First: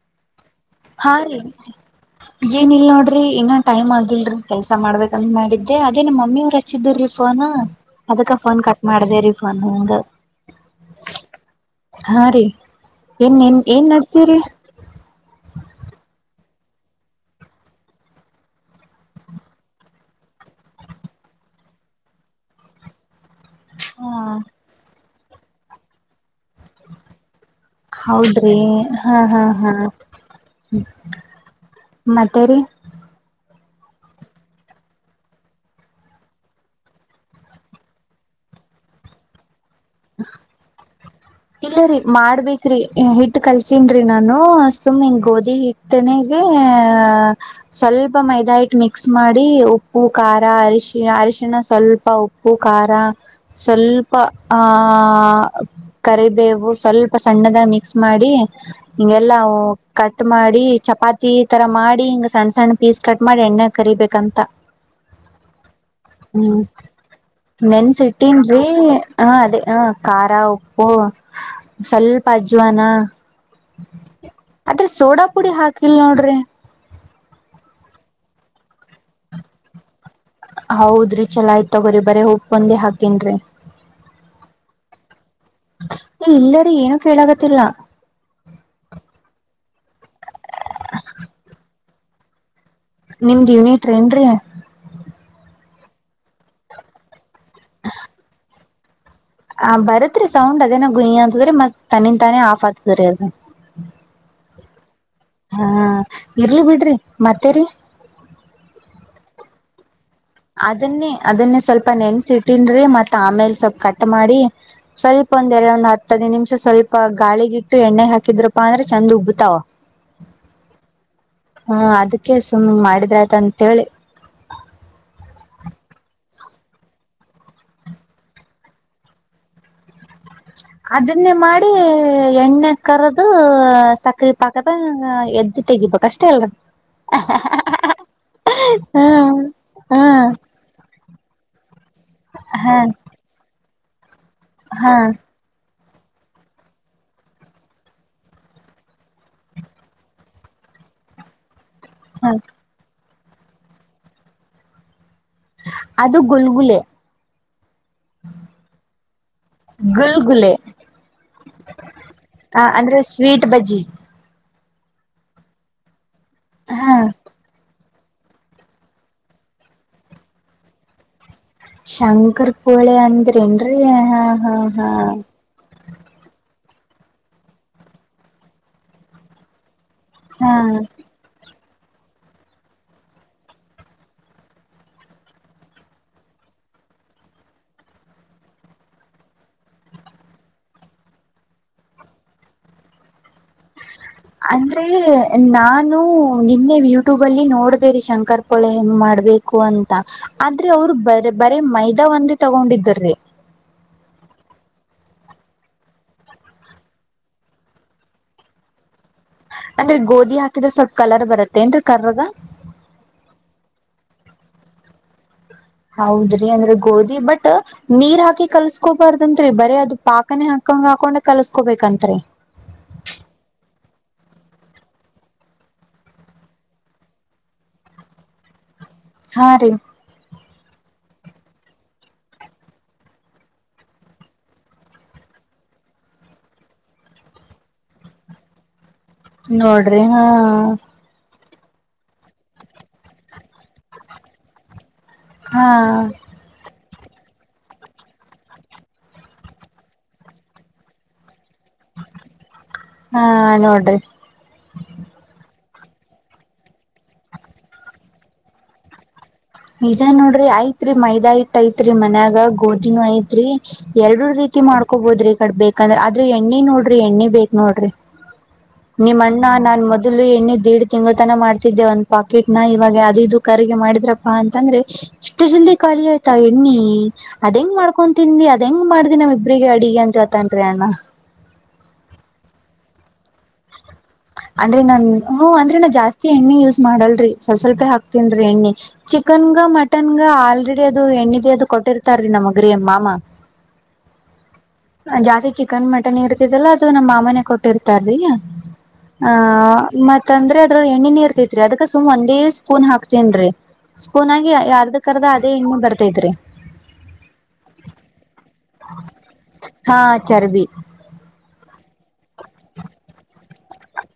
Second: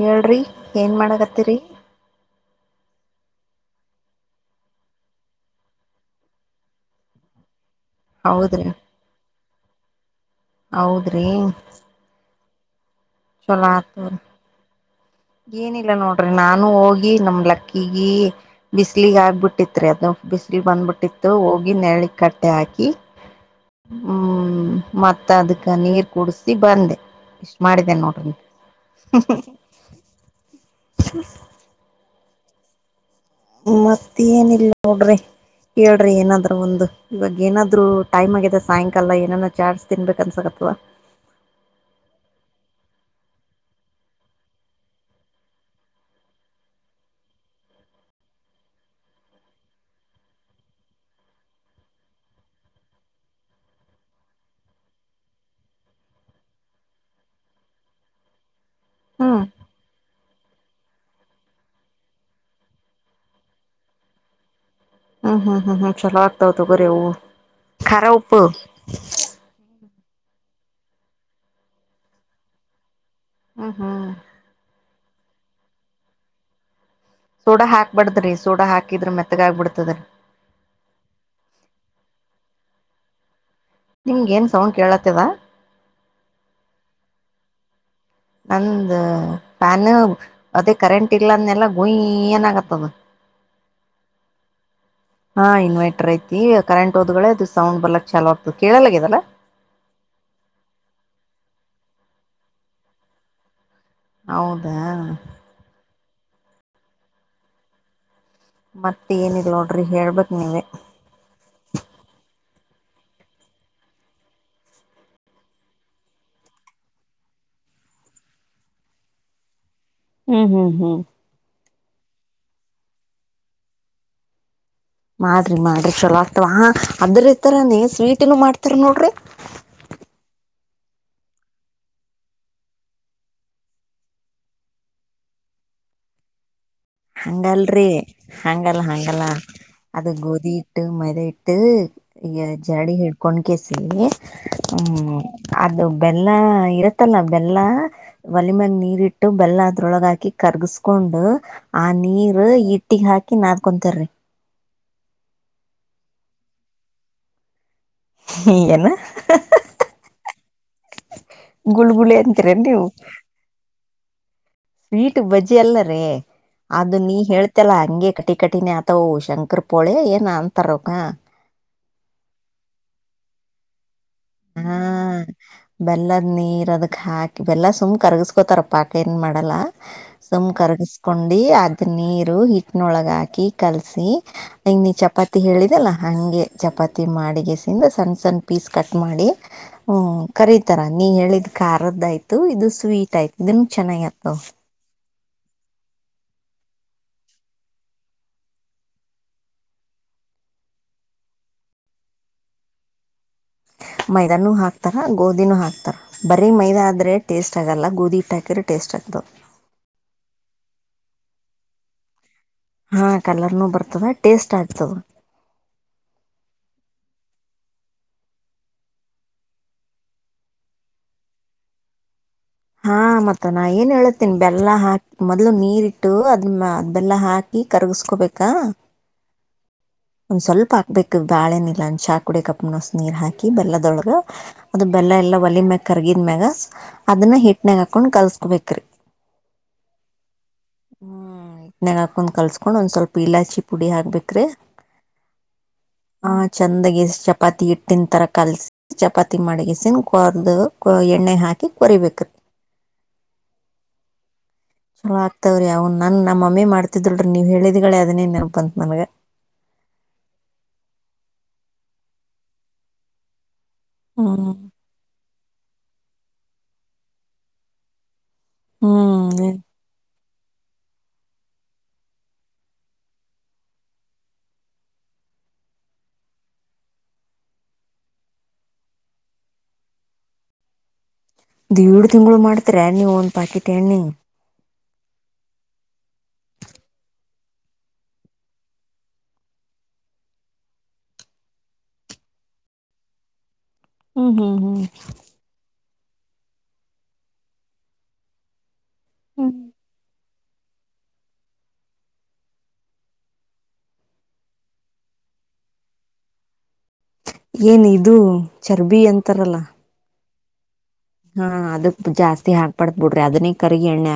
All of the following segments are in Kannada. ಹೇಳ್ರಿ ಏನ್ ಹಾ ರೀ ಮಾಡಕತ್ತೀರಿ ಏನ ಇಲ್ಲ ನೋಡ್ರಿ ರಿ ಇನ್ನ ಟೈಮ್ ಆಗಿಲ್ರರಿ ಕೆಲ್ಸಾ ಮಾಡ್ಬೇಕಂತ ಮಾಡಿದ್ದೆ ಅದೇ ನಮ್ಮ ಮಮ್ಮಿ ಅವರು ಹಚ್ಚಿದ್ರೀ ಫೋನ್ ಅದಕ್ಕ ಫೋನ್ ಹೌದ್ರಿ ಕಟ್ ಮಾಡ್ದೇ ರೀ ಫೋನ್ ಹಂಗ ಹೌದ್ರಿ ಹಾ ರೀ ಏನ್ ನಿನ್ ಚಲೋ ಏನ್ ಆತು ನಡ್ಸಿರಿ ಏನಿಲ್ಲ ನೋಡ್ರಿ ನಾನು ಹೋಗಿ ನಮ ಲಕ್ಕಿಗೇ ಬಿಸ್ಲಗ್ ಆಗ್ಬಿಟ್ಟಿತ್ರಿ ಅದು ಬಿಸ ಬಿಸಿಲು ಬಂದ್ಬಿಟ್ಟಿತ್ತು ಹೋಗಿ ನೆಳ ಕಟ್ಟೆ ಹಾಕಿ ಹಾ ಹ್ಮ್ ಮತ್ತ ಅದಕ್ಕ ನೀರ್ ಕುಡಸಿ ಬಂದೆ ಮಾಡಿದೆ ನೋಡ್ರಿ ಹೌದ್ರಿ ಹಾ ಹಾ ಹಾ ಮತೇ ರಿ ಮತ್ತ ಏನಿಲ್ಲ ನೋಡ್ರಿ ಹೇಳ್ರಿ ಏನಾದ್ರು ಒಂದು ಇವಾಗ ಏನಾದ್ರು ಟೈಮ್ ಆಗಿದೆ ಸಾಯಂಕಾಲ ಏನಾದ ಚಾರ್ಜು ತಿನ್ಬೇಕು ಅನ್ಸಕತ್ವಾ ಇಲ್ಲರರಿ ಮಾಡ್ಬೇರಿ ಹಿಟ್ಟ ಕಲ್ಸನ್ರರಿ ನಾನು ಸುಮ್ಗ ಗೋಧಿ ಹಿಟ್ಟನೆೇ ಇದ ಸ್ವಲ್ಪ ಮೈದಾ ಇಟ್ಟ ಮಿಕ್ಸ್ ಮಾಡಿ ಉಪ್ಪು ಖಾರ ಅರಿಶಿ ಅರಿಷಿನ ಸ್ವಲ್ಪ ಉಪ್ಪು ಖಾರ ಸ್ವಲ್ಪ ಆ ಕರಿಬೇವು ಸ್ವಲ್ಪ ಸಣ್ಣದಾಗ ಮಿಕ್ಸ್ ಮಾಡಿ ಹಿಂಗೆಲ್ಲಾ ಹ್ಮ್ ಕಟ್ ಕಟ್ ಮಾಡಿ ಚಪಾತಿ ತರ ಮಾಡಿ ಹಿಂಗ್ ಸಣ್ಣ ಸಣ್ಣ ಪೀಸ್ ಕಟ್ ಮಾಡಿ ಎಣ್ಣೆ ಕರಿಬೇಕಂತ ಹ್ಮ್ ಹ್ಮ್ ಹ್ಮ್ ಹ್ಮ್ ಚಲೋ ಆಗ್ತಾವ ಹ್ಮ್ ತಗೋರಿ ಅವು ಖಾರ ನೆನ್ಸಿಇಟ್ಟಿನ್ ಉಪ್ಪು ರೀ ಹ ಅದೇ ಹ ಖಾರ ಉಪ್ಪು ಸ್ವಲ್ಪ ಅಜ್ವಾನ ಹ್ಮ್ ಹ್ಮ್ ಅದ್ರೆ ಸೋಡಾ ಪುಡಿ ಹಾಕಿಲ್ ನೋಡ್ರಿ ಸೋಡಾ ಹಾಕ್ಬಡ್ದ್ರಿ ಸೋಡಾ ಹಾಕಿದ್ರ ಮೆತ್ತಗಾಗ್ ಆಗಬಿತದ್ರೀ ಹೌದ್ರಿ ಚಲ ಆಯ್ತತ್ ತಗೋರಿಿ ಬರೀ ಉಪ್ಪುಂದ ಹಾಕೇನ್ರಿ ನಿಂಗ ಏನ್ ಸೌಂಡ್ ಕೇಳತ್ತದ ಇಲ್ಲರಿ ಏನು ಕೇಳಾಗತ್ತಿಲ್ಲ ನಂದ ಫ್ಯಾನ್, ಅದೇ ಕರೆಂಟ್ ಇಲ್ಲ. ಅಂದೆಲ್ಲ ಗುಯಿ ಏನಾಗತ್ತೆ. [inaudible] ನಿಮ್ದ, ಯೂನಿಟ್ ಏನುರಿ. [inaudible] ರೀತೀ, ಕರೆಂಟ್ ಹೋದ್ಗಳ ಅದು ಸೌಂಡ್ ಬಲಕ್ ಚಲೋ ಆಗುತ್ತದೆ, ಕೇಳಲದಲ್ಲ. [inaudible] ಆ, ಬರತ್ರಿ ಸೌಂಡ್ ಅದೇನ ಗುಯಿ ಅಂತತ್ದ್ರರಿ ಮತ್? ತನಿಗು ತಾನೇ ಆಫ್ ಹೋಗುತ್ತಾಧಾರಿ. [inaudible] ಹೌದಾ! [inaudible] ಹಾ, ಇರ್ಲಿ ಬಿಡ್ರಿ ಮತ್ತೇರಿ? [inaudible] ಮತ್ತ, ಏನಿಲ್ಲ ನೋಡ್ರಿ ಹೇಳ್ಬೇಕು.. [inaudible] ಅದನ್ನೇ, ಅದನ್ನೇ, ಸ್ವಲ್ಪ ನೆನ್ಸಿಟು... [inaudible] ತಿನ್ನುರಿ, ಮತ್ತ ಆಮೇಲೆ ಸ್ವಲ್ಪ ಕಟ್ ಮಾಡಿ! ಸ್ವಲ್ಪ ಒಂದ್, ಎರಡು, ಒಂದ್ ಹತ್ತು ಹದಿನೈದು ನಿಮಿಷ ಸ್ವಲ್ಪ ಗಾಳಿ? [inaudible] ಹಿಟ್ಟು, ಎಣ್ಣೆ ಹಾಕಿದ್ರಪ್ಪ ಅಂದ್ರೆ ಚಂದ್ ಉಬ್ಬತಾವ? [inaudible] ಹ್ಮ್, ಹ್ಮ್, ಹ್ಮ್. [inaudible] ಹಾ, ಅದಕ್ಕೆ ಸುಮ್ಮನೆ! ಮಾಡಿದ ಅಂತ ಹೇಳಿ? [inaudible] ಮಾಡ್ರಿ, ಮಾಡ್ರಿ ಚೊಲೋ ಆಗ್ತವಾ! ಅದ್ರ ಇರ್ತಾರಾನೇ ಸ್ವೀಟ್ ಏನು ಮಾಡ್ತಾರ ನೋಡ್ರಿ? [inaudible] [unintelligible] [inaudible] ಅದನ್ನೇ, ಮಾಡಿ ಎಣ್ಣೆ ಕರದು, ಸಕ್ಕರೆ ಪಾಕದ ಎದ್ದ್. [inaudible] ತೇಗಿಬೇಕು, ಅಷ್ಟೇ ಅಲ್ಲ.... [inaudible] ಹಂಗಲ್ರಿ, ಹಂಗಲ್ಲ, ಹಂಗಲ್ಲ? ಹ್ಮ್ [inaudible] ಅದು, ಹ್ಮ್ ಗೋಧಿ ಹಿಟ್ಟು, ಮೈದ ಹಿಟ್ಟು, ಈಗ ಹ ಜರಡಿ ಹಿಡ್ಕೊಂಡ್ ಕೀಸ್. [inaudible] ಸರಿ, ಹ ಹ್ಮ್ಮ್, ಅದು.. [unintelligible] ಬೆಲ್ಲ, ಇರತ್ತಲ್ಲ ಬೆಲ್ಲ, ಒಲೆ ಮ್ಯಾಗ ನೀರಿ ಇಟ್ಟು ಬೆಲ್ಲ ಅದ್ರೊಳಗ, ಹಾಕಿ ಕರ್ಗಸ್ಕೊಂಡು. [inaudible] ಕೊಂಡು ಆ ಹ ನೀರ್ ಹಿಟ್ಟಿಗೆ, ಹಾಕಿ ನಕೊಂತರಿ... [inaudible] ಅದು, ಗುಲ್ಗುಲೆ! [inaudible] ಹ್ಮ, ಏನು. ಹಹಹಹಾ... [unintelligible] ಗುಲ್ಗುಲೆ ಗುಲ್ಗುಳೆ, ಅಂತೀರ ಆ ನೀವು? ಅಂದ್ರೆ ಸ್ವೀಟ್ ಬಜ್ಜಿ [inaudible] ಸ್ವೀಟ್, ಬಜ್ಜಿ ಅಲ್ಲರಿ, ಹಾ ಅದು ನೀ ಹೇಳ್ತಲ್ಲಾ? [inaudible] ಹಂಗೆ, ಕಟಿ ಕಟಿನೆ ಆತವು ಶಂಕರ್ ಪೋಳೆ ಏನೋ ಅಂತಾರೆ, ಅವರು, ಹಾ... [inaudible] ಶಂಕರ್, ಪೋಳೆ ಆಂಡ್ರೆಯೇನುರಿ, ಹಾ, ಹಾ! ಹಾ. [inaudible] ಬೆಲ್ಲದ, ನೀರ್ ಅದಕ್ ಹಾಕಿ ಬೆಲ್ಲ ಸುಮ್ಮನೆ ಕರಿಗಿಸಿಕೊಳ್ಳುತ್ತಾರೆ ಪಾಕು ಏನ್ ಮಾಡಲ್ಲ? ! [inaudible] ಹಾ ಸುಮನೆ, ಕರ್ಗಿಸಕೊಂಡಿ ಅ. [inaudible] ನೀರು, ಹಿಟ್ಟಿನೊಳಗ ಹಾಕಿ ಕಲ್ಸಿ! ಹಂಗ್ ನೀ ಚಪಾತಿ ಹೇಳಿದಲ್ಲಾ, ಹಂಗೆ ಚಪಾತಿ. [inaudible] ಚಪಾತಿ, ಮಾಡಡಿಗೆಸಿಂದ, ಸಣ್ಣ ಸಣ್ಣ ಪೀಸ್ ಕಟ್ ಮಾಡಿ. [inaudible] ಹ್ಮ್, ಕರೀತಾರ ನೀ ಹೇಳಿದ್ ಖಾರದು ಆಯ್ತು ಇದು ಸ್ವೀಟ್ ಆಯ್ತು ನಿಮ್ದು ಚೆನ್ನಾಗಿದೆ.. [inaudible] ಅಂದ್ರೆ, ನಾನು! [inaudible] ನಿನ್ನೆ ಯೂಟ್ಯೂಬ್ ಅಲ್ಲಿ ನೋಡ್ದೇರಿ! ಶಂಕರ್ ಕೊಳೆನ್ ಮಾಡ್ಬೇಕು? ಅಂತ ಆದ್ರೆ ಅವ್ರು ಬ! [inaudible] ಬರೀ, ಮೈದಾ ಒಂದು, ತಗೊಂಡಿದ್ದಿದ್ರಿ... [inaudible] ಮೈದಾನೂ ಹಾಕ್ತಾರ, ಗೋಧಿನೂ ಹಾಕ್ತಾರ ಬರೀ! ಮೈದಾ, ಆದ್ರೆ ಟೇಸ್ಟ್ ಆಗೋಲ್ಲ, ಗೋಧಿ ಹಿಟ್ಟು ಹಾಕಿದ್ರೆ ಟೇಸ್ಟ್ ಆಗ್ತದೆ? [inaudible] ಅಂದ್ರೆ, ಗೋಧಿ ಹಾಕಿದ್ರೆ, ಸ್ವಲ್ಪ ಕಲರ್ ಬರುತ್ತೇ ಏನ್ರೀ, ಕಾರುಗ... [inaudible] ಹಾ, ಕಲರ್ನು ಬರ್ತದೆ, ಟೇಸ್ಟ್ ಆಗ್ತದೆ... [inaudible] ಹೌದ್ರಿ, ಅಂದ್ರೆ ಗೋಧಿ, ಬಟ್ ನೀರ್ ಹಾಕಿ ಕಲ್ಸ್ಕೋಬಾರ್ದಂರಿ, ಬರೇ ಅದು ಪಾಕನೆೇ ಹಾಕ್! [inaudible] ಸುಮ್ನೇ, ಹಾಕೊಂಡ್ ಕಲ್ಸ್ಕೋಬೇಕಂತ್ರಿ? [inaudible] ಹಾ ಮತ್ತ ನಾ ಏನ್ ಹೇಳತೇನಿ! ಬೆಲ್ಲ ಹಾಕಿ ಮೊದ್ಲು ನೀರಿಟ್ಟು ಅದು ಅದ್ ಬೆಲ್ಲ ಹಾಕಿ. [inaudible] ನೀ, ಕರ್ಗಿಸಕೋಬೇಕಾ? [inaudible] ಹಾ, ರೀ? [inaudible] ಒಂದ್ ಸ್ವಲ್ಪ ಹಾಕ್ಬೇಕು! ಬಾಳೆನಿಲ್ಲ, ಚಾ ಕುಡಿಯಷ್ಟು, ಕಪ್ ನೀರ್ ಹಾಕಿ ಬೆಲ್ಲದೊಳಗ ಅದು ಬೆಲ್ಲ ಎಲ್ಲ. [inaudible] ಎಲ್ಲಾ ಒಳಗೆ, ಮೇಲ ಕರ್ಗಿದ ಮ್ಯಾಗ ಅದನ್ನ ಹಿಟ್ನಾಗ ಹಾಕೊಂಡ್ ಕಲ್ಸ್ಕೋಬೇಕ್ರಿ? [inaudible] ನೋಡ್ರಿ, ಹಾ. [inaudible] ಒಲೆನಾಗಾ, ಹಾಕೊಂಡ್ ಕಲ್ಸ್ಕೊಂಡ್! ಒಂದ್ ಸ್ವಲ್ಪ ಇಲಾಚಿ ಪುಡಿ ಹಾಕ್ಬೇಕ್ರಿ. [inaudible] ಹಾ ಹ, ಚಂದಾಗಿಷ್ಟ. [inaudible] ಚಪಾತಿ ಹಿಟ್ಟಿನ ತರ ಕಲ್ಸಿ, ಚಪಾತಿ ಮಡಗಸನ್ ಕೊರ್ದು ಎಣ್ಣೆ ಹಾಕಿ ಕೊರಿಬೇಕು. [inaudible] ಹಾ, ನೋಡು? [inaudible] ಚಲೋ ಆಗ್ತಾವ್ರಿ ಅವ್ ನನ್ ನಮ್ಮಮ್ಮಿ ಮಾಡ್ತಿದ್ಲ್ೀ ನೀವ್ ಹೇಳಿದಿಗಳೆ ಅದನ್ನೇ ನೆಲ್ಪಂತತ್ ನನ್ಗ ಇದ ನೋಡ್ರಿ ಆಐತ್ರಿ ಮೈದಾ ಇಟ್ಟ ಐತ್ರಿ ಮನ್ಯಾಗ ಗೋಧಿನೂ ಐತ್ರಿ ಎರಡು ಹ್ಮ್ ರೀತಿ ಮಾಡ್ಕೋಬೋದ್ರಿ ಈ ಕಡ್ ಬೇಕಂದ್ರ ಆದ್ರೂ ಎಣ್ಣಿ ನೋಡ್ರಿ ಎಣ್ಣಿ ಬೇಕಕ್ ನೋಡ್ರಿ ನಿಮ್ಮ ಹ್ಮ್ ಅಣ್ಣ ನಾನ್ ಮೊದಲು ಎಣ್ಣ್ ದೇಡ್ ತಿಂಗಳು ತನ ಮಾಡ್ತಿದ್ದೆ ಒಂದ್ ಪಾಕೆಟ್ ನ ಇವಾಗ ಅದು ಇದು ಕರ್ಗೆ ಮಾಡಿದ್ರ ಅಂತಂದ್ರೆ ಇಷ್ಟ ಜಲ್ದಿ ಖಾಲಿ ಆಯ್ತಾ ಎಣ್ಣಿ ಅದ ಹೆಂಗ್ ಮಾಡ್ಕೊಂತಿಂದಿ ಅದ ಹೆಂಗ್ ಮಾಡ್ದಿನ ನಾವು ಇಬ್ರಿಗೆ ಅಡಿಗೆ ಅಂತ ಜತನ್್ರರಿ ಅಣ್ಣ ಎಏಡು ತಿಂಗಳು ಮಾಡ್ತರ ನೀವ ಒಂದ್ ಪಾಕೆಟ್ ಎಣ್ಣಿ ಅಂದ್ರೆ ನಾನ್ ಹ ಅಂದ್ರೆ ನಾ ಜಾಸ್ತಿ ಎಣ್ಣೆ ಯೂಸ್ ಮಾಡಲ್ರಿ ಸ್ವಲ್ ಸ್ವಲ್ಪ ಹಾಕ್ತೀನ್ರಿ ಎಣ್ಣಿ ಚಿಕ್ಕ ಚಿಕನ್ಗ ಮಟನ್ಗ ಆಲ್ರೆಡಿ ಅದು ಎಣ್ಣಿಗೆ ಅದು ಕೊಟ್ಟಿರ್ತಾರೀ ನಮ್ಮಗ್ರೀ ಮಾಮ ಹ್ಮ್ ಹ್ಮ್ ಹ್ಮ್ ಇರ್ತಲ್ಲ ಅದು ನಮ್ಮ ಮಾಮನೆ ಕೊಟ್ಟಿರ್ತಾರಲಿಲ್ಲ ಆ ಹ್ಮ್ ಮ ಅಂದ್ರ ಅದ್ರ ಎಣ್ಣ ನೀರ್ತೇತ್ರಿ ಅದಕ್ಕ ಸುಮ್ ಒಂದೇ ಸ್ಪೂನ್ ಹಾಕ್ತನ್ರಿ ಸ್ಕೂನ್ ಆಗಿ ಯರ್ದ ಕರ್ದ ಅದೇ ಇಣ್ಣ ಬರ್ತೈ ಇದ್ರಿ ಏನ್ ಇದು ಚರ್ಬಿ ಅಂತಾರಲ್ಲ ಹಾ ಚರ್ಬಿ ಹಾ ಕರಿಿಗೆ ಎಣ್ಣ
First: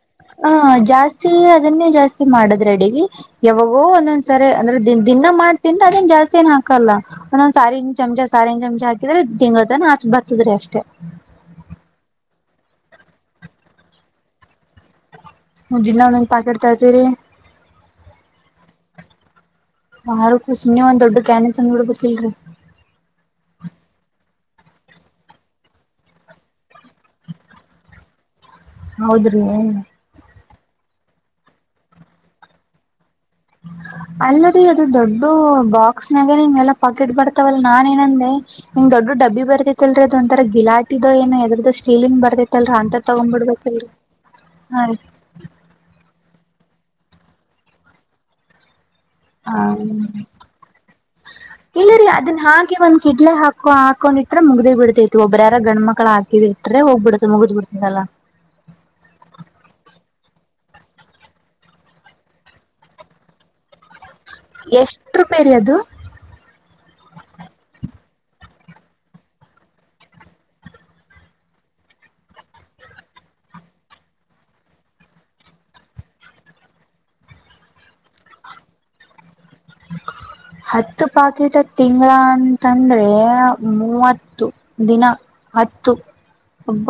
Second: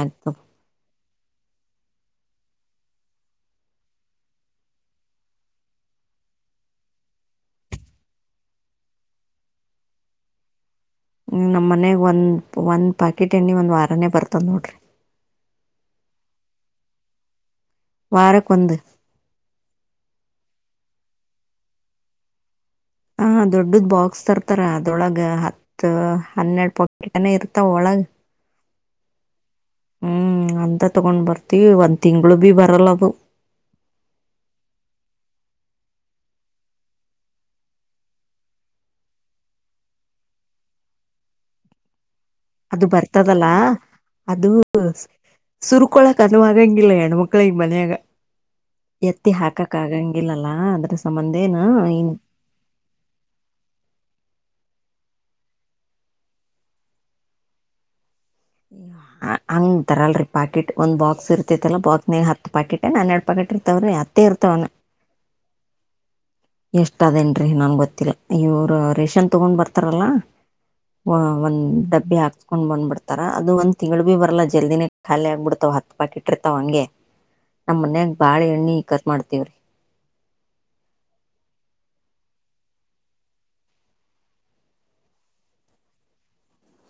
ಹ ಜಾಸ್ತಿ ಅದನ್ನೇ ಜಾಸ್ತಿ ಮಾಡದು ೆ ಯಾವಾಗೋ ಒಂದೊಂದ್ಸರಿ ಅಂದ್ರೆ ದಿನ ಮಾಡ್ತನ್್ರ ಅದನ್ ಜಾಸ್ತಿ ಏನ್ ಹಾಕಲ್ಲ ಒಂದಂದ್ಸ ಸಾರಿನ ಚಮಚಾ ಸಾರಿನ ಚಮ್ಚ ಹಾಕ್ರೆ ತಿಂಗಳ ತನ ಹಾಚ್ ಬರ್ತದ್ರೀ ಅಷ್ಟೇ ನಮ್ಮ ಮನೆಗೆ ಒಂದು ಒಂದು ಪಾಕೆಟ್ ಎಣ್ಣೆ ಒಂದು ವಾರನೇ ಬರ್ತದೆ ನೋಡಿರಿ ಹ ದನ್ನ ಒಂದಂಗ ಪಾಕ ಇಡ್ತಾ ಇರ್ತೀರಿ ವಾರಕ್ಕೊಂದು ನೀನ್ನವ ಒಂದ್ ದೊಡ್ ಕ್ಯಾನನ್ ತಂದ್ ಬಿಿಡ್ಬೇಕಿಲ್ರರಿ ದೊಡ್ಡದ ಬಾಕ್ಸ್ ತರ್ತಾರ ಅದೊಳಗ ಹತ್ತು ಹನ್ನೆರಡು ಪಾಕೆಟ್ನೆ ಇರ್ತಾವ ಒಳಗ ಹೌದ್ರಿ ಏ ಹ್ಮ್ ಅಂತ ತಗೊಂಡ್ ಬರ್ತಿವಿ ಒಂದ್ ತಿಂಗ್ಗಳು ಭ ಬರಲ್ಲ ಅದು ಹ್ಮ ಅಲ್ಲರೀ ಅದು ದೊಡ್ಡ ಬಾಕ್ಸ್ ನಾಗ ನಿಮ್ ಎಲ್ಲ ಪಾಕೆಟ್ ಬರ್ತಾವಲ್ಲ ನಾ ಏನಂದೆ ನಿಮ್ ದೊಡ್ಡ ಡಬ್ಬಿ ಬರ್ತಿತ್ತಲ್ರಿ ಅದ ಒಂರ ಗಿಾಟಿದ ಏನೋದದು ಸೀಲಿಿನ ಅದು ಬರ್ತದಲ್ಲಾ ಅದು ಹಾ ರೀ ಸುರ್ಕೊಳಕ ಗಂಗಿಲ್ಲ ಹಣು ಮಕ್ಕಳ ಮನೆಯಾಗ ಹ ಸಂಬಂಧೇನ ಇಲ್ಲ ರೀ ಇನ್ ಅದನ್ ಹಾಗೆ ಒಂದ ಕಿಡ್ಲೆ ಹಾಕೋ ಹಾಕೊಂಡಿಟ್ರ ಮುಗಿ ಬಿಡತೈತಿ ಒಬ್ಬ್ರ ಯಾರ ಗ್ ಮಕ್ಳ ಹಾಕಿದ ಇಟ್ರೆ ಹೋಗ್ ಬಿಡತತ್ ಮುಗಿದ್ ಬಿಡ್ತದಲ್ಲ ಹಂಗ ತರಲ್ರಿ ಪಾಕೆಟ್ ಒಂದ್ ಬಾಕ್ಸ್ ಇರ್ತೈತಲ್ಲಾ ಬಾಕ್ಸ್ ಹತ್ತು ಪಾಕೆಟ್ ನಾನ ಎರಡ್ ಪಾಕೆಟ್ ರೀ ತವ್ರ ಅತ್ತೇರ್ತವನ್ನು ಎಷ್ಟ್ ರೂಪಾಯಿ ರೀ ಅದು ಎಷ್ಟ ಅದೇನ್ರೀ ನನ್ ಗೊತ್ತಿಲ್ಲ ಇವರು ರೇಷನ್ ತಗೊಂಡ್ ಬರ್ತಾರಲ್ಲಾ ಒಂದ್ ಡಬ್ಬಿ ಹಾಕ್ಸ್ಕೊಂಡ್ ಬಂದ್ಬಿಡ್ತಾರ ಅದು ಒಂದ್ ತಿಂಗಗಳು ಭಿ ಬರಲ್ಲಾ ಜಲ್ದಿನೇ ಖಾಲಿ ಆಗ್ಬಿಡ್ತಾವ ಹತ್ತು ಪಾಕಿ ಇಟ್ಟಿರ್ತಾವ ಹಂಗೆ ನಮ್ ಮನ್ಯಾಗ ಬಾಳ ಎಣ್ಣಿ ಕತ್ ಮಾಡ್ತವ್ರಿ [unintelligible] ಹತ್ತು ಪಾಕೆಟ್ ತಿಂಗಳ ಅಂತಂದ್ರೆ ಮೂವತ್ತು ದಿನ ಹತ್ತು ಒಬ್ಬ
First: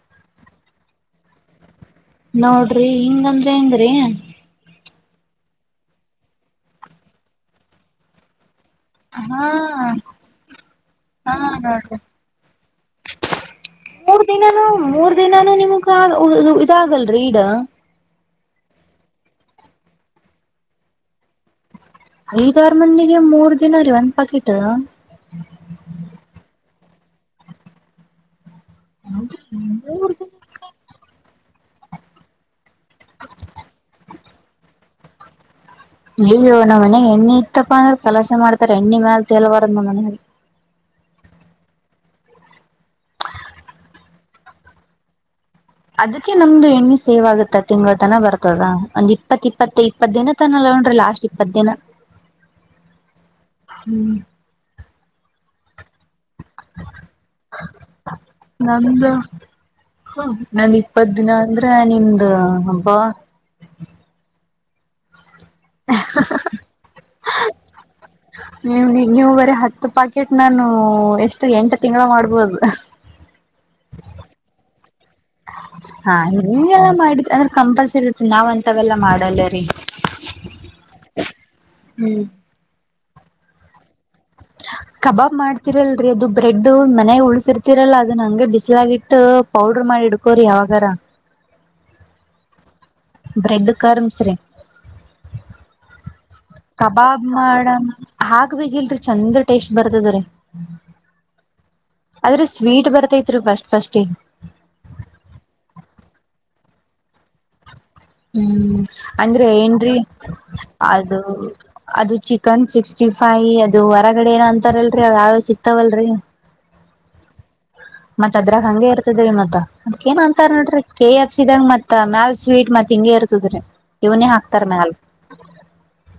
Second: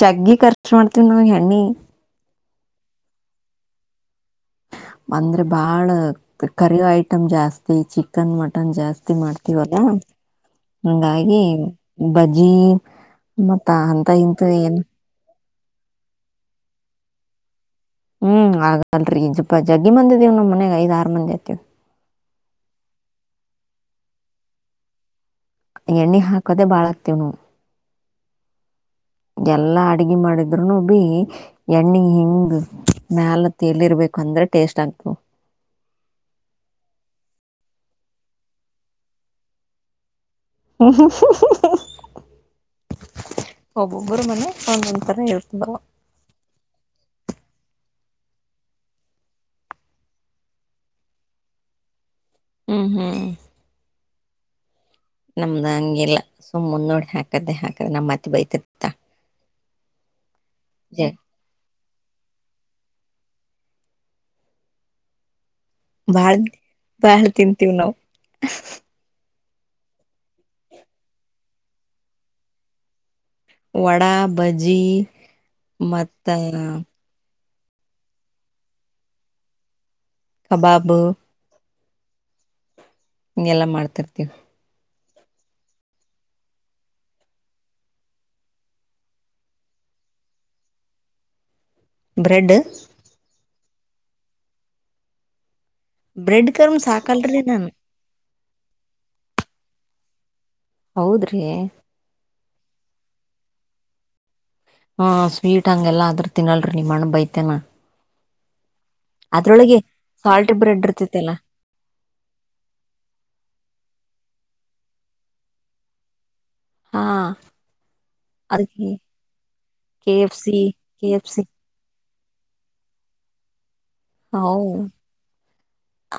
ಜಗ್ಗಿ ಖರ್ಚು ಮಾಡ್ತೀವಿ್ ನಾವು ಹೆಣ್ಣಿ ನೋಡ್ರಿ ಹಿಂಗಂದ್ರೆ ಹೆಂಗ್ರಿ ಅಂದ್ರೆ ಬಾಳ ಕರಿ ಐಟಮ್ ಜಾಸ್ತಿ ಚಿಕನ್ ಮ ಮಟನ್ ಜಾಸ್ತಿ ಹಾ ಮಾಡ್ತೀವಲ್ಲ ಹಾ ಹಂಗಾಗಿ ನೋಡ್ರಿ ಬಜ್ಜಿ ಮತ್ತ ಅಂತ ಇಂತ ಏನು ಇದಾಗಲ್ರರಿ ಈಡ ಹ್ಮ್ ಹಾಗಲರಿ ಸ್ವಪ ಜಗ್ಗಿ ಮಂದ ಇದೀವ್ ನಮ್ಮ್ ಮನೆಗ್ ಐದ ಆರು ಮಂದಿ ಆಐತಿೇವ ಐದಾರ ಮಂದಿಗೆ ಮೂರ್ ದಿನ ರೀ ಒಂದ್ ಪಾಕೆಟ್ ಎಣ್ಣೆ ಹಾಕದೆ ಬಾಳ ಹಾಕತೆವ ನಾವ ಎಲ್ಲಾ ಅಡಗಿ ಮಾಡಿದ್ರುನು ಬಿ ಎಣ್ಣಿ ಹಿಂಗ ಮ್ಯಾಲ ತೇಲಿ ಇರ್ಬೇಕು ಅಂದ್ರೆ ಟೇಸ್ಟ್ ಆಗ ಅಯ್ಯೋ ನಮ್ಮ್ ಮನೆಗೆ ಎಣ್ಣೆ ಇತ್ತಪ್ಪ ಅಂದ್ರರು ಕಲಾಸೆ ಮಾಡ್ತಾರ ಎಣ್ಣಿ ಮ್ಯಾಲ ತೇಲಬಾರದ ನಮ್ಮ ಮನ್ಯಾಗ ಹ್ಮ ಒಬ್ಬೊಬ್ಬರ ಮನ್ಯಾಗ ಒಂದ ಒಂದ್ ತರ ಇರ್ತ ಅದಕ್ಕೆ ನಮ್ದು ಎಣ್ಣಿ ಸೇವ್ ಆಗುತ್ತ ತಿಂಗಳ ತನ ಬರ್ತದ ಒಂದ್ ಇಪ್ಪತ್ ಇಪ್ಪತ್ತ ಇಪ್ಪತ್ತ ದಿನ ತನ ನೋಡ್ರಿ ಲಾಸ್ಟ್ ಇಪ್ಪತ್ತು ದಿನ ಹ್ಮ್ ಹ್ಮ್ ಹ್ಮ್ ನಮ್ದ ಹಂಗಿಲ್ಲ ಸುಮ್ ಮುಂದೋಡಿ ಹಾಕದ್ದೇ ಹಾಕದ ನಮ್ಮ್ ಅತ್ತಿ ಬೈತಿರತಾಳ ಹ ನಂದ್ ಇಪ್ಪತ್ ದಿನ ಅಂದ್ರೆ ನಿಮ್ದ ಹಬ್ಬ [inaudible] ಬಾಳ ಬಾಳ ತಿನ್ನತಿವ ನಾವ ನೀವ ರೀ ನೀವ ಬರ ಹತ್ತು ಪಾಕೆಟ್ ನಾನು ಎಷ್ಟು ಎಂಟು ತಿಂಗಳ ಮಾಡ್ಬೋದು ವಡಾ ಭಜಿ ಹಾ ಹಿಂಗೆಲ್ಲ ಮಾಡಿದ ಅದ ಕಂಪಲ್ಸರಿ ನಾವ್ ಅಂತಾವೆಲ್ಲಾ ಮಾಡಲ್ಲರಿ ಕಬಾಬ್ ಹ್ಮ್ ಇಗೆಲ್ಲ ಮಾಡ್ತಿರ್ತಿತೆವಿ ಕಬಾಬ್ ಮಾಡ್ತರಲ್ರರಿ ಅದು ಬ್ರೆಡ್ ಮನ್ಯಾಗ ಉಳಸಿರ್ತಿರಲ್ಲ ಅದನ್ನ ಹಂಗ ಬಿಸಲಾಗಿಟ್ಟ ಪೌಡರ್ ಮಾಡಿ ಇಡ್ಕೋರಿ ಇಟಕೋರಿ ಯಾವಾಗರ ಬ್ರೆಡ್ ಬ್ರೆಡ್ ಕರ್ಮಸ್ರಿ ಬ್ರೆಡ್ ಕರ್ಮ್ ಕಬಾಬ್ ಸಾಕಲ್ರಿ ನಾನು ಮಾಡಣ ಹಾಕಬೇಕಿಲ್ಲರಿ ಚಂದ ಟೇಸ್ಟ್ ಬರ್ತದ ರೀ ಹೌದ್ರಿ ಆದ್ರೆ ಸ್ವೀಟ್ ಬರ್ತೈತ್ರಿ ಫಸ್ಟ್ ಫಸ್ಟ್ ಗೆ ಹಾ ಸ್ವೀಟ್ ಹಂಗೆಲ್ಲ ಅಂದ್ರ ತಿನ್ನಲ್ರಿ ನಿಮ್ ಅಣ್ಣ ಬೈತೆನಾ ಹ್ಮ್ ಅಂದ್ರೆ ಏನ್ ರೀ ಸಾಲ್ಟ್ ಬ್ರೆಡ್ ಅದ ಇರ್ತೈತಲ್ಲ ಅದು ಚಿಕನ್ ಸಿಕ್ಸ್ಟಿ ಫಾಯಿ ಅದು ಹೊರಗಡೆ ಏನ ಅಂತಾರಲ್ರಿ ಅವ ಯಾವ ಸಿಕ್ತಾವಲ್ರರಿ ಹಾ ಮತ್ ಅದ್ರಾಗ ಹಂಗೆ ಅದಕ್ಕೆ ಇರ್ತದ್ರೀ ಮತ್ತ ಅದ್ ಕೆ ಏನ್ ಎಫ್ ಅಂತಾರ ಸಿ ನೋಡ್ರಿ ಕೆ ಎಫ್ ಸಿ ಎಫ್ಸಿದಾಗ ಮತ್ ತ್ತ ಮ್ಯಾಲ ಸ್ವೀಟ್ ಮತ್ ಹಿಂಗಗೆ ಇರ್ತದ್ರೀ ಇವ್ನೇ ಹೌ ಹಾಕ್ತಾರ ಮ್ಯಾಲ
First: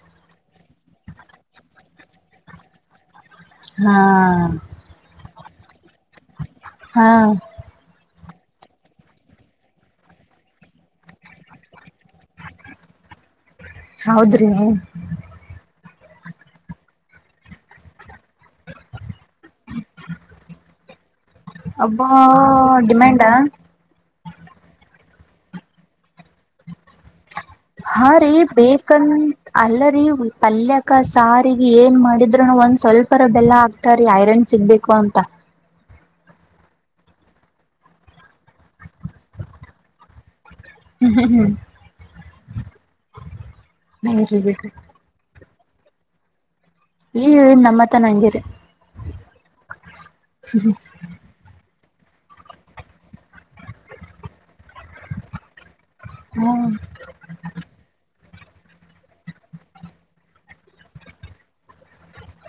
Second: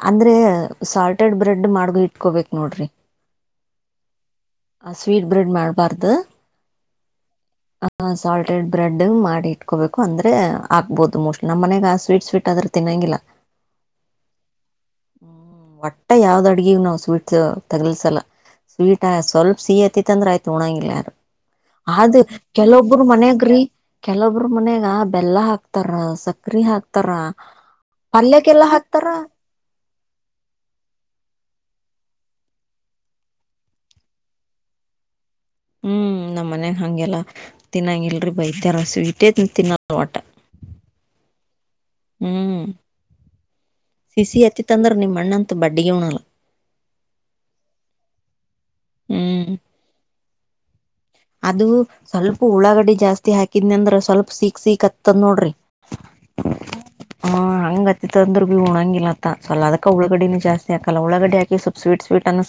ಅಂದ್ರೆ ಸಾಲ್ಟೆಡ್ ಬ್ರೆಡ್ ಮಾಡಿ ಇಟ್ಕೋಬೇಕ ನೋಡ್ರಿ ಹಾ ಸ್ವೀಟ್ ಬ್ರೆಡ್ ಮಾಡಬಾರ್ದ ಹಾ ಸಾಲ್ಟೆಡ್ ಬ್ರೆಡ್ ಮಾಡಿ ಇಟ್ಕೋಬೇಕು ಅಂದ್ರೆ ಆಕ್ಬಹದು ಮೋಸ್ಟ್ ನಮ್ಮ ಮನ್ಯಾಗ ಆ ಸ್ವೀಟ್ ಸ್ವೀಟ್ ಆದ್ರ ತಿನ್ನೊಂಗಿಲ್ಲ ಹೌದ್ರಿ ಒಟ್ಟ ಯಾವ್ದ್ ಅಡಗಿಗ ನಾವು ಸ್ವೀಟ್ಸ್ ತಗಲಸಲ್ಲ ಸ್ವೀಟ್ ಸ್ವಲ್ಪ ಸಿಹ ಹತಿತ್ ಅಂದ್ರ ಆಯ್ತ ಉಣಂಗಿಲ್ಲ ಯಾರು ಅಬ್ಬಾ ಆದ ಕೆಲೊಬ್ಬ್ರ ಡಿಮ್ಯಾಂಡ ಮನ್ಯಾಗ್ರಿ ಕೆಲೊಬ್ರ ಮನ್ಯಾಗ ಬೆಲ್ಲ ಹಾಕ್ತಾರ ಸಕ್ರಿ ಹಾಕ್ತಾರ ಹಾ ರೀ ಪಲ್ಯಕ್ಕೆಲ್ಲ ಹಾಕ್ತಾರ ಬೇಕನ್ ಅಲ್ಲ ರೀ ಪಲ್ಯಕ ಸಾರಿಗೆ ಏನ್ ಮಾಡಿದ್ರನು ಒಂದ್ ಸ್ವಲ್ಪರ ಬೆಲ್ಲ ಹಾಕತಾರ ರೀ ಐರನ್ ಸಿಗ್ಬೇಕು ಅಂತ ಹ್ಮ್ ನಮ್ ಮನ್ಯಾಗ ಹಂಗಗೆಲ್ಲ ತಿನ್ನಂಗಗಿಲ್ಲ ರೀ ಬೈದರ ಸ್ವೀಟೇ ತಿನ್ನಲ್ಲ ಒಟ್ಟ ಹ್ಮ್ ಇರ್ಲಿ ಶಿಸಿ ಹಚ್ಚಿ ಬಿಡ್ರಿ ತಂದ್ರ ನಿಮ್ಮಣ್ಣ ಬಡ್ಡಿ ಗೆ ಉಣ್ಣಗಿಲ್ಲ ಈ ನಮ್ಮತ್ರನ ಹಂಗೆರಿ ಹ್ಮ್ ಹ್ಮ್ ಅದು ಸ್ವಲ್ಪ ಉಳ್ಳಾಗಡೆ ಜಾಸ್ತಿ ಹಾಕಿದನ ಅಂದ್ರ ಸ್ವಲ್ಪ ಸಿಕ್ ಸಿಕ್ ಕತ್ತದ್ ನೋಡ್ರಿ ಹ್ಮ ಹ ಹಂಗ ಕತ್ತ ಅಂದರು ಬಿ ಉಣಂಗಿಲ್ಲತ್ತ ಸ ಅದಕ್ಕ ಉಳಗಡಿನ ಜಾಸ್ತಿಾಕಲ್ಲ ಉಳಗಡ್ ಹಾಕಿ ಸ್ವಪ ಸ್ವೀಟ್ ಸ್ವಟ್ ಅನ್ನ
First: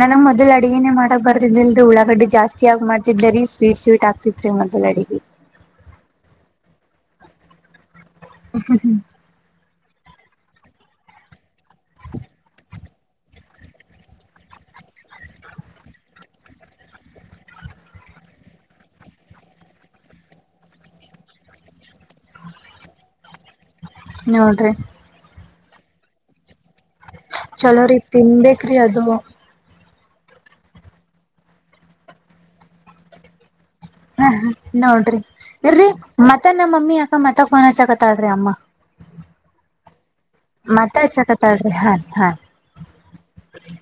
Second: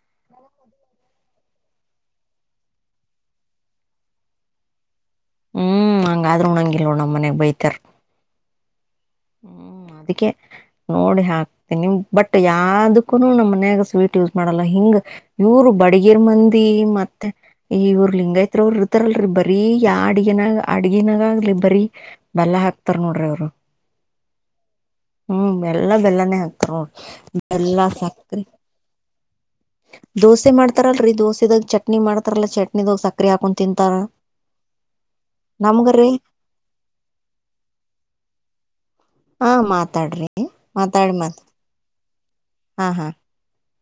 ನನಗ್ ಮೊದಲ್ ಅಡಗನೇ ಮಾಡ ಬರ್ದಿಲ್ ಉಳ್ಳಳಾಗಡ್ಡೆ ಜಾಸ್ತಿಗಿ ಮಾಡ್ತಿದ ರೀ ಸ್ವೀಟ್ ಸ್ವೀಟ್ ಆಗ್ತಿತ್ರಿ ಮೊದಲ ಅಡೆಿಗೆ ಹ್ಮ್ ನಂಗಾದ್ರೂ ಉಣಂಗಿಲ್ಲಲ್ವ ನಮ್ಮ ಮನೆಗ್ ಬೈತರ್ ಹ ಹ್ಮ ಹ್ಮ್ ಹ್ಮ್ ಅದಕ್ಕೆ ನೋಡಿ ಹಾಕ್ತೀ ನಿಮ್ ಬಟ್ ಯಾವದಕ್ಕು ನಮ್ಮ್ ಮನ್ಯಾಗ ಸ್ವೀಟ್ ಯೂಸ್ ಮಾಡಲ್ಲ ಹಿಂಗ ಇವರು ಬಡಗಿರ್ ಮಂದಿ ಮತ್ತೆ ಈ ಇವರು ಲಿಂಗಾಯತ್ ಅವರು ಇರ್ತಾರಲ್ರಿ ಬರೀ ಯ ಅಡ್ಗನಾಗ ಅಡ್ಗಿನಾಗಗ್ಲಿ ಬರೀ ಬಲ ಹಾಕ್ತಾರ ನೋಡ್ರಿ ಅವ್ರು ನೋಡ್ರಿ ಹ್ಮ್ ಬೆಲ್ಲ ಬೆಲ್ಲನೇ ಹಾಕ್ತಾರ ನೋ ಬೆಲ್ಲ ಚಲೋರಿ ಸಕರೆ ತಿನ್ಬೇಕ್ರಿ ಅದು ದೋಸೆ ಮಾಡ್ತಾರಲ್ರರಿ ದೋಸೆದಾಗ ಚಟ್ನಿ ಮಾಡ್ತಾರಲ್ಲಾ ಚಟ್ನಿದಾಗ ಸಕ್ರ ಹಾಕ ಹ ನೋಡ್ರಿ ಇಲ್ರಿ ನಮ್ಗರೀ ಮತ್ತ ನಮ್ಮ ಮಮ್ಮಿ ಅಕ್ಕ ಮತ್ತಕ್ ಫೋನ್ ಹಚ್ಚಕತ್ತಾದ್ರಿ ಅಮ್ಮ ಹಾ ಮಾತಾಡ್ರಿ ಮತ್ತೆ ಮಾತಾಡಿ ಮಾತ್ ಚಕತಾಳ್ರಿ ಹಾ ಹಾ ಹಾ.. ಛಿ.